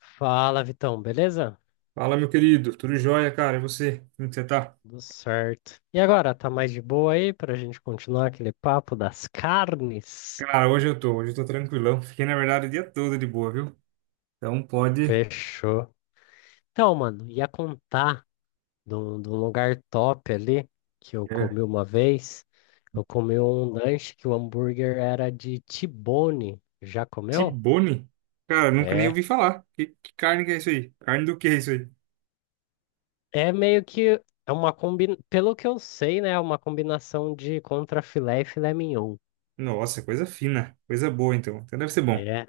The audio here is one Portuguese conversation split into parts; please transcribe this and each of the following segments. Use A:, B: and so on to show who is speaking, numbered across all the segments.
A: Fala, Vitão, beleza?
B: Fala, meu querido. Tudo jóia, cara? E você? Como que você tá?
A: Tudo certo. E agora, tá mais de boa aí pra gente continuar aquele papo das carnes?
B: Cara, hoje eu tô. Hoje eu tô tranquilão. Fiquei, na verdade, o dia todo de boa, viu? Então pode.
A: Fechou. Então, mano, ia contar de um lugar top ali que eu
B: É.
A: comi uma vez. Eu comi um lanche que o hambúrguer era de T-bone. Já comeu?
B: Tibone? Cara, nunca nem
A: É.
B: ouvi falar. Que carne que é isso aí? Carne do que é isso aí?
A: É meio que é uma. Pelo que eu sei, né? É uma combinação de contrafilé e filé mignon.
B: Nossa, coisa fina. Coisa boa, então. Então deve ser bom.
A: É,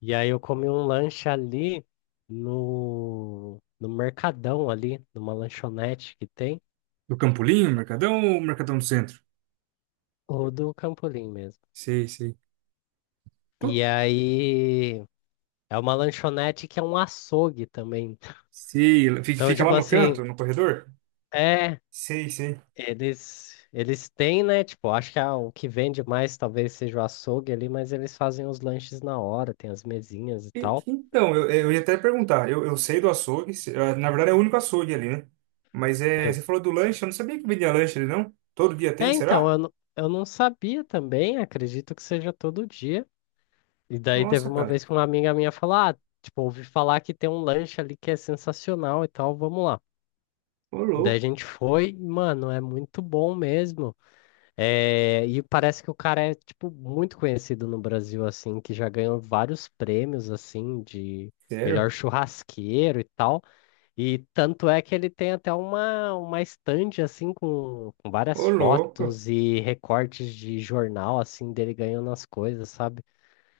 A: e aí eu comi um lanche ali no Mercadão ali, numa lanchonete que tem,
B: Do Campolim, Mercadão ou Mercadão do Centro?
A: ou do Campolim mesmo.
B: Sei, sei.
A: E
B: Qual-
A: aí é uma lanchonete que é um açougue também.
B: Sei. Fica
A: Então,
B: fica lá
A: tipo
B: no
A: assim,
B: canto, no corredor?
A: é,
B: Sei, sei.
A: eles têm, né? Tipo, acho que o que vende mais talvez seja o açougue ali, mas eles fazem os lanches na hora, tem as mesinhas e
B: E-
A: tal.
B: Então, eu ia até perguntar. Eu sei do açougue, se- ah, na verdade é o único açougue ali, né? Mas é,
A: Sei.
B: você falou do lanche, eu não sabia que vendia lanche ali, não? Todo dia tem,
A: É, então,
B: será?
A: eu não sabia também, acredito que seja todo dia. E daí teve
B: Nossa,
A: uma
B: cara.
A: vez que uma amiga minha falou, ah, tipo, ouvi falar que tem um lanche ali que é sensacional e tal, vamos lá.
B: Ô,
A: Daí a
B: louco.
A: gente foi, e, mano, é muito bom mesmo. É, e parece que o cara é, tipo, muito conhecido no Brasil, assim, que já ganhou vários prêmios, assim, de melhor
B: Sério?
A: churrasqueiro e tal. E tanto é que ele tem até uma estande, assim, com várias
B: Ô, louco.
A: fotos e recortes de jornal, assim, dele ganhando as coisas, sabe?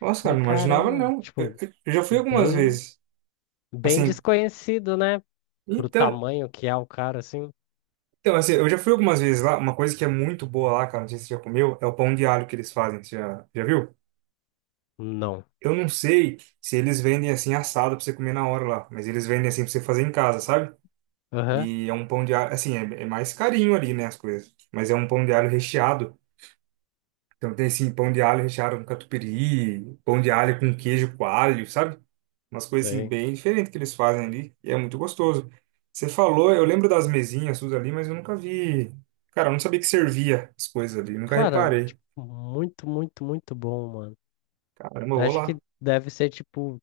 B: Nossa, cara,
A: Falei,
B: não imaginava,
A: caramba,
B: não.
A: tipo,
B: Eu já fui algumas
A: bem,
B: vezes.
A: bem
B: Assim,
A: desconhecido, né? Pro
B: então,
A: tamanho que é o cara, assim.
B: então, assim, eu já fui algumas vezes lá. Uma coisa que é muito boa lá, cara, não sei se você já comeu, é o pão de alho que eles fazem. Você já, já viu?
A: Não.
B: Eu não sei se eles vendem assim assado pra você comer na hora lá, mas eles vendem assim pra você fazer em casa, sabe?
A: Aham,
B: E é um pão de alho, assim, é, é mais carinho ali, né, as coisas. Mas é um pão de alho recheado. Então tem, assim, pão de alho recheado com catupiry, pão de alho com queijo coalho, sabe? Umas coisas, assim,
A: sei.
B: bem diferentes que eles fazem ali. E é muito gostoso. Você falou, eu lembro das mesinhas suas ali, mas eu nunca vi. Cara, eu não sabia que servia as coisas ali, nunca
A: Cara,
B: reparei.
A: tipo, muito, muito, muito bom, mano.
B: Caramba, eu vou
A: Acho que
B: lá.
A: deve ser, tipo,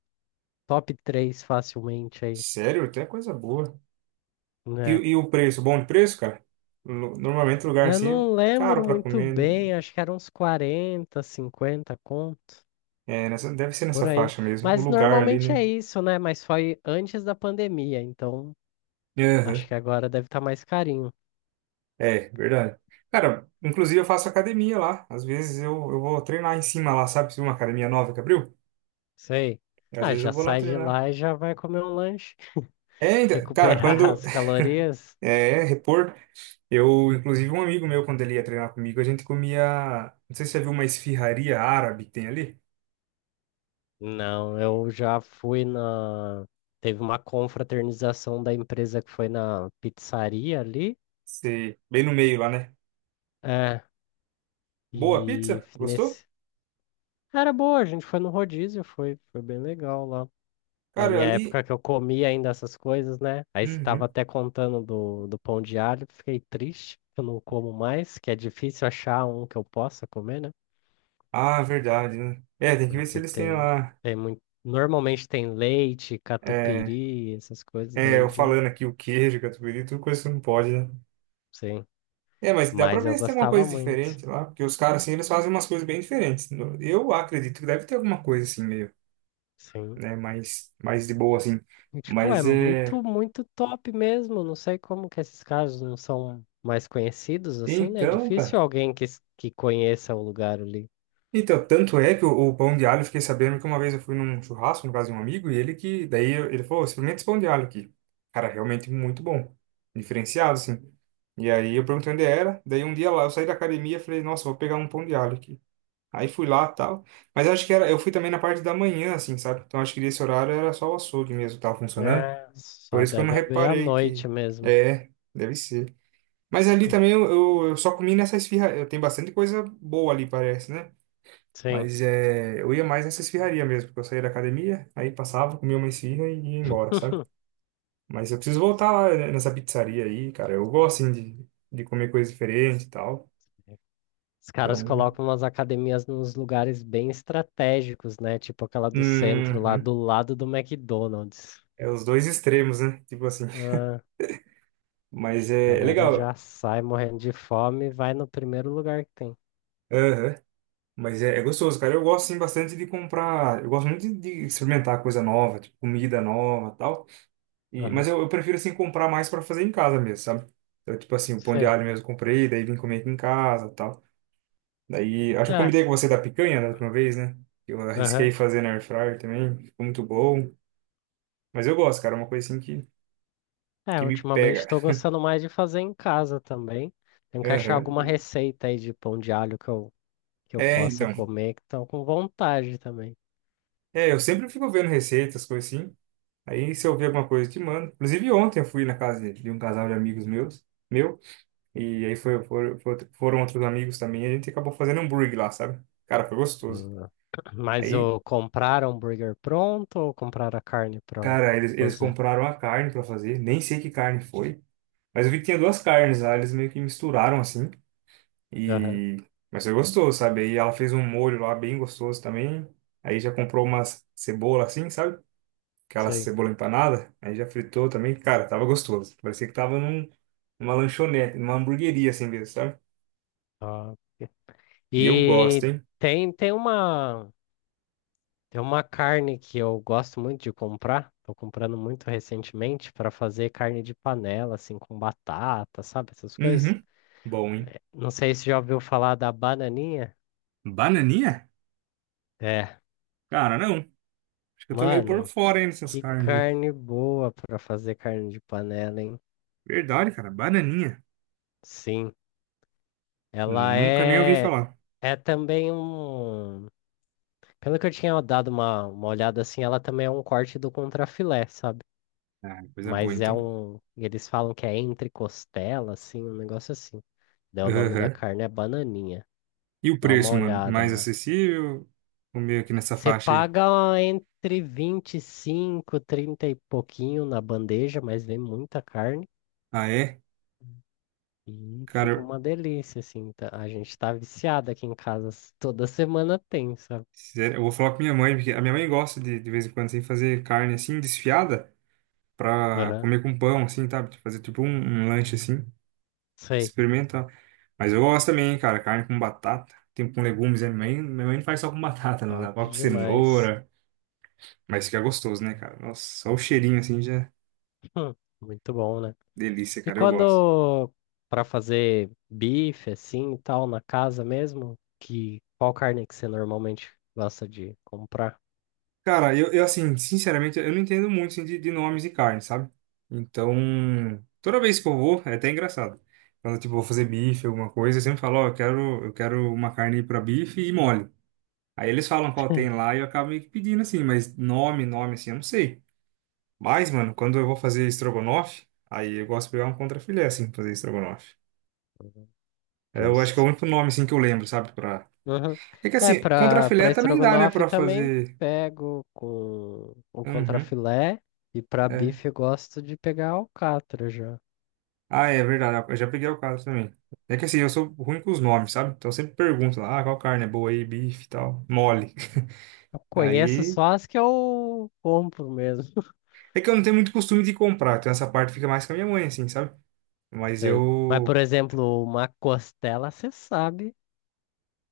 A: top 3 facilmente aí,
B: Sério, até coisa boa.
A: né?
B: E o preço? Bom de preço, cara? Lu- Normalmente lugar
A: Eu
B: assim é
A: não
B: caro
A: lembro
B: pra
A: muito
B: comer, né?
A: bem, acho que eram uns 40, 50 contos,
B: É, nessa, deve ser
A: por
B: nessa
A: aí.
B: faixa mesmo. O
A: Mas
B: lugar ali,
A: normalmente é
B: né?
A: isso, né? Mas foi antes da pandemia, então acho
B: Aham.
A: que agora deve estar mais carinho.
B: É, verdade. Cara, inclusive eu faço academia lá. Às vezes eu vou treinar em cima lá, sabe? Se uma academia nova que abriu,
A: Sei.
B: às
A: Ah,
B: vezes
A: já
B: eu vou lá
A: sai de lá
B: treinar.
A: e já vai comer um lanche.
B: É, então, cara,
A: Recuperar
B: quando
A: as calorias?
B: é repor, eu, inclusive, um amigo meu, quando ele ia treinar comigo, a gente comia. Não sei se você viu uma esfirraria árabe que tem ali.
A: Não, eu já fui na. Teve uma confraternização da empresa que foi na pizzaria ali.
B: Você- bem no meio lá, né?
A: É,
B: Boa
A: e
B: pizza? Gostou?
A: nesse. Era boa, a gente foi no rodízio, foi bem legal lá. Na
B: Cara,
A: minha
B: ali.
A: época que eu comia ainda essas coisas, né? Aí você tava
B: Uhum.
A: até contando do pão de alho, fiquei triste, que eu não como mais, que é difícil achar um que eu possa comer, né?
B: Ah, verdade, né? É, tem que ver se
A: Porque
B: eles têm
A: tem,
B: lá.
A: tem muito. Normalmente tem leite,
B: É,
A: catupiry, essas coisas
B: é,
A: daí
B: eu
A: já.
B: falando aqui o queijo, catupiry, tudo coisa que não pode, né?
A: Sim.
B: É, mas dá pra
A: Mas eu
B: ver se tem alguma
A: gostava
B: coisa
A: muito.
B: diferente lá, porque os caras, assim, eles fazem umas coisas bem diferentes. No- Eu acredito que deve ter alguma coisa, assim, meio,
A: Sim.
B: né, mais de boa, assim.
A: E, tipo, é
B: Mas, é.
A: muito, muito top mesmo. Não sei como que esses casos não são mais conhecidos assim, né? É
B: Então,
A: difícil
B: cara.
A: alguém que conheça o lugar ali.
B: Então, tanto é que o pão de alho, eu fiquei sabendo que uma vez eu fui num churrasco, no caso de um amigo, e ele que. Daí eu- ele falou, experimenta esse pão de alho aqui. Cara, realmente muito bom. Diferenciado, assim. E aí eu perguntei onde era, daí um dia lá eu saí da academia e falei, nossa, vou pegar um pão de alho aqui. Aí fui lá e tal. Mas acho que era, eu fui também na parte da manhã, assim, sabe? Então acho que nesse horário era só o açougue mesmo que tava funcionando.
A: É,
B: Por
A: só
B: isso que eu não
A: deve abrir à
B: reparei que.
A: noite mesmo.
B: É, deve ser. Mas ali também eu, eu só comi nessa esfirra. Tem bastante coisa boa ali, parece, né?
A: Sim.
B: Mas é, eu ia mais nessa esfirraria mesmo, porque eu saía da academia, aí passava, comia uma esfirra e ia embora, sabe? Mas eu preciso voltar lá né, nessa pizzaria aí, cara. Eu gosto, assim, de comer coisa diferente e tal.
A: Os caras
B: Então,
A: colocam umas academias nos lugares bem estratégicos, né? Tipo aquela do centro lá,
B: uhum,
A: do lado do McDonald's.
B: é os dois extremos, né? Tipo assim.
A: Ah,
B: Mas é, é
A: galera
B: legal.
A: já sai morrendo de fome e vai no primeiro lugar que tem.
B: Aham. Mas é, é gostoso, cara. Eu gosto, sim, bastante de comprar. Eu gosto muito de experimentar coisa nova, tipo, comida nova tal. E, mas
A: Aham,
B: eu prefiro, assim, comprar mais pra fazer em casa mesmo, sabe? Então, tipo assim, o pão de
A: sei.
B: alho mesmo eu comprei, daí vim comer aqui em casa tal. Daí, acho que eu
A: É,
B: comentei com você da picanha né, da última vez, né? Eu
A: aham.
B: arrisquei fazer na air fryer também, ficou muito bom. Mas eu gosto, cara, é uma coisa assim
A: É,
B: que me
A: ultimamente
B: pega.
A: estou gostando mais de fazer em casa também. Tenho que achar
B: Aham.
A: alguma receita aí de pão de alho que eu
B: É,
A: possa
B: então.
A: comer, que estão com vontade também.
B: É, eu sempre fico vendo receitas, coisas assim. Aí se eu ver alguma coisa, eu te mando. Inclusive ontem eu fui na casa de um casal de amigos meus, meu, e aí foi, foram, foram outros amigos também, e a gente acabou fazendo hambúrguer lá, sabe? Cara, foi gostoso.
A: Hum. Mas
B: Aí,
A: o comprar hambúrguer pronto ou comprar a carne para
B: cara, eles
A: fazer?
B: compraram a carne pra fazer, nem sei que carne foi, mas eu vi que tinha duas carnes lá, eles meio que misturaram assim,
A: Aham,
B: e. Mas foi gostoso, sabe? Aí ela fez um molho lá bem gostoso também, aí já comprou umas cebola assim, sabe? Aquela
A: sei.
B: cebola empanada, aí já fritou também, cara, tava gostoso. Parecia que tava num, numa lanchonete, numa hamburgueria assim mesmo, sabe?
A: Ah,
B: E eu gosto,
A: e
B: hein?
A: tem uma. Tem uma carne que eu gosto muito de comprar, tô comprando muito recentemente para fazer carne de panela, assim, com batata, sabe? Essas coisas.
B: Uhum. Bom, hein?
A: Não sei se já ouviu falar da bananinha.
B: Bananinha?
A: É,
B: Cara, não. Acho que eu tô meio por
A: mano,
B: fora aí nessas
A: que
B: carnes aí.
A: carne boa para fazer carne de panela, hein?
B: Verdade, cara, bananinha.
A: Sim, ela
B: Nunca nem ouvi
A: é.
B: falar.
A: É também um. Pelo que eu tinha dado uma olhada assim, ela também é um corte do contrafilé, sabe?
B: Ah, coisa boa
A: Mas é
B: então.
A: um. Eles falam que é entre costela, assim, um negócio assim. Daí o nome da
B: Aham.
A: carne é bananinha.
B: E o
A: Dá uma
B: preço, mano?
A: olhada
B: Mais
A: lá.
B: acessível? O meio aqui nessa
A: Você
B: faixa aí.
A: paga entre 25, 30 e pouquinho na bandeja, mas vem muita carne
B: Ah, é?
A: e fica
B: Cara,
A: uma delícia, assim. A gente tá viciado aqui em casa. Toda semana tem, sabe?
B: sério, eu vou falar com minha mãe, porque a minha mãe gosta de vez em quando assim, fazer carne assim, desfiada. Pra
A: Aham.
B: comer com pão, assim, tá? Fazer tipo um, um lanche assim,
A: Sei.
B: experimentar. Mas eu gosto também, cara, carne com batata, tem com legumes, né? Minha mãe não faz só com batata, não,
A: Top
B: ela coloca
A: demais.
B: cenoura, mas fica gostoso, né, cara? Nossa, só o cheirinho assim já é
A: Hum, muito bom, né?
B: delícia,
A: E
B: cara, eu gosto.
A: quando pra fazer bife, assim, e tal, na casa mesmo, que qual carne que você normalmente gosta de comprar?
B: Cara, eu assim, sinceramente, eu não entendo muito assim, de nomes de carne, sabe? Então, toda vez que eu vou, é até engraçado. Quando, tipo, vou fazer bife, alguma coisa, eu sempre falo, ó, eu quero uma carne pra bife e mole. Aí eles falam qual tem lá e eu acabo meio que pedindo assim, mas nome, nome assim, eu não sei. Mas, mano, quando eu vou fazer estrogonofe, aí eu gosto de pegar um contrafilé assim, pra fazer estrogonofe. É, eu acho que é
A: Justo.
B: o único nome assim que eu lembro, sabe? Pra.
A: Uhum.
B: É que
A: É,
B: assim,
A: pra
B: contrafilé também dá, né,
A: estrogonofe
B: pra
A: também
B: fazer.
A: pego com o
B: Uhum,
A: contrafilé e pra
B: é.
A: bife eu gosto de pegar alcatra já.
B: Ah, é verdade, eu já peguei o caso também. É que assim, eu sou ruim com os nomes, sabe? Então eu sempre pergunto lá, ah, qual carne é boa aí, bife e tal, mole.
A: Eu conheço
B: Aí.
A: só as que eu compro mesmo.
B: É que eu não tenho muito costume de comprar, então essa parte fica mais com a minha mãe, assim, sabe? Mas
A: Sei. Mas, por
B: eu.
A: exemplo, uma costela, você sabe,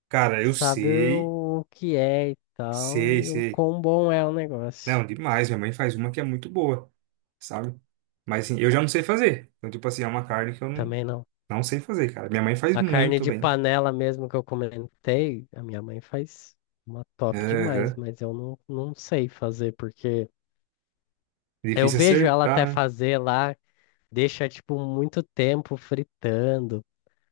B: Cara, eu
A: sabe
B: sei,
A: o que é e tal,
B: sei,
A: e o
B: sei.
A: quão bom é o negócio.
B: Não, demais. Minha mãe faz uma que é muito boa, sabe? Mas assim, eu já não sei fazer. Então, tipo assim, é uma carne que eu não,
A: Também não.
B: não sei fazer, cara. Minha mãe faz
A: A carne
B: muito
A: de
B: bem.
A: panela mesmo que eu comentei, a minha mãe faz uma top demais,
B: Aham.
A: mas eu não sei fazer porque. Eu
B: Difícil
A: vejo ela
B: acertar,
A: até
B: né?
A: fazer lá, deixa tipo muito tempo fritando.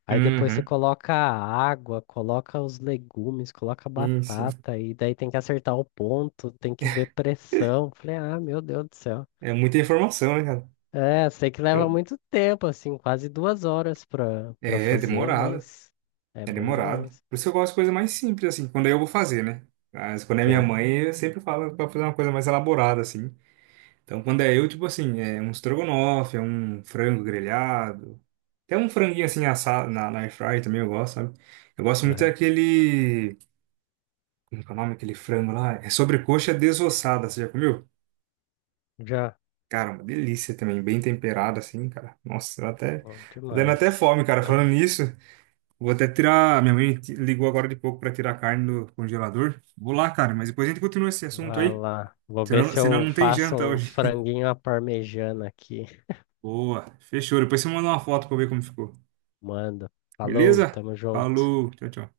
A: Aí depois você
B: Uhum.
A: coloca a água, coloca os legumes, coloca a
B: Sim, sim.
A: batata, e daí tem que acertar o ponto, tem que ver pressão. Falei, ah, meu Deus do céu.
B: É muita informação, né, cara?
A: É, sei que leva
B: Então,
A: muito tempo, assim, quase 2 horas pra
B: é
A: fazer,
B: demorado.
A: mas é
B: É
A: bom
B: demorado.
A: demais.
B: Por isso que eu gosto de coisa mais simples, assim, quando eu vou fazer, né? Mas quando é minha
A: Sim,
B: mãe, eu sempre falo pra fazer uma coisa mais elaborada, assim. Então, quando é eu, tipo assim, é um estrogonofe, é um frango grelhado. Até um franguinho assim assado na air fry também eu gosto, sabe? Eu gosto muito
A: aham.
B: daquele. Como que é o nome daquele frango lá? É sobrecoxa desossada, você já comeu?
A: Já,
B: Cara, uma delícia também, bem temperada assim, cara. Nossa, eu até.
A: bom
B: Tô dando até
A: demais.
B: fome, cara. Falando nisso, vou até tirar. Minha mãe ti- ligou agora de pouco pra tirar a carne do congelador. Vou lá, cara, mas depois a gente continua esse assunto
A: Vai
B: aí.
A: lá. Vou ver
B: Senão,
A: se
B: senão
A: eu
B: não tem
A: faço
B: janta
A: um
B: hoje.
A: franguinho à parmegiana aqui.
B: Boa, fechou. Depois você manda uma foto pra eu ver como ficou.
A: Manda. Falou,
B: Beleza?
A: tamo junto.
B: Falou, tchau, tchau.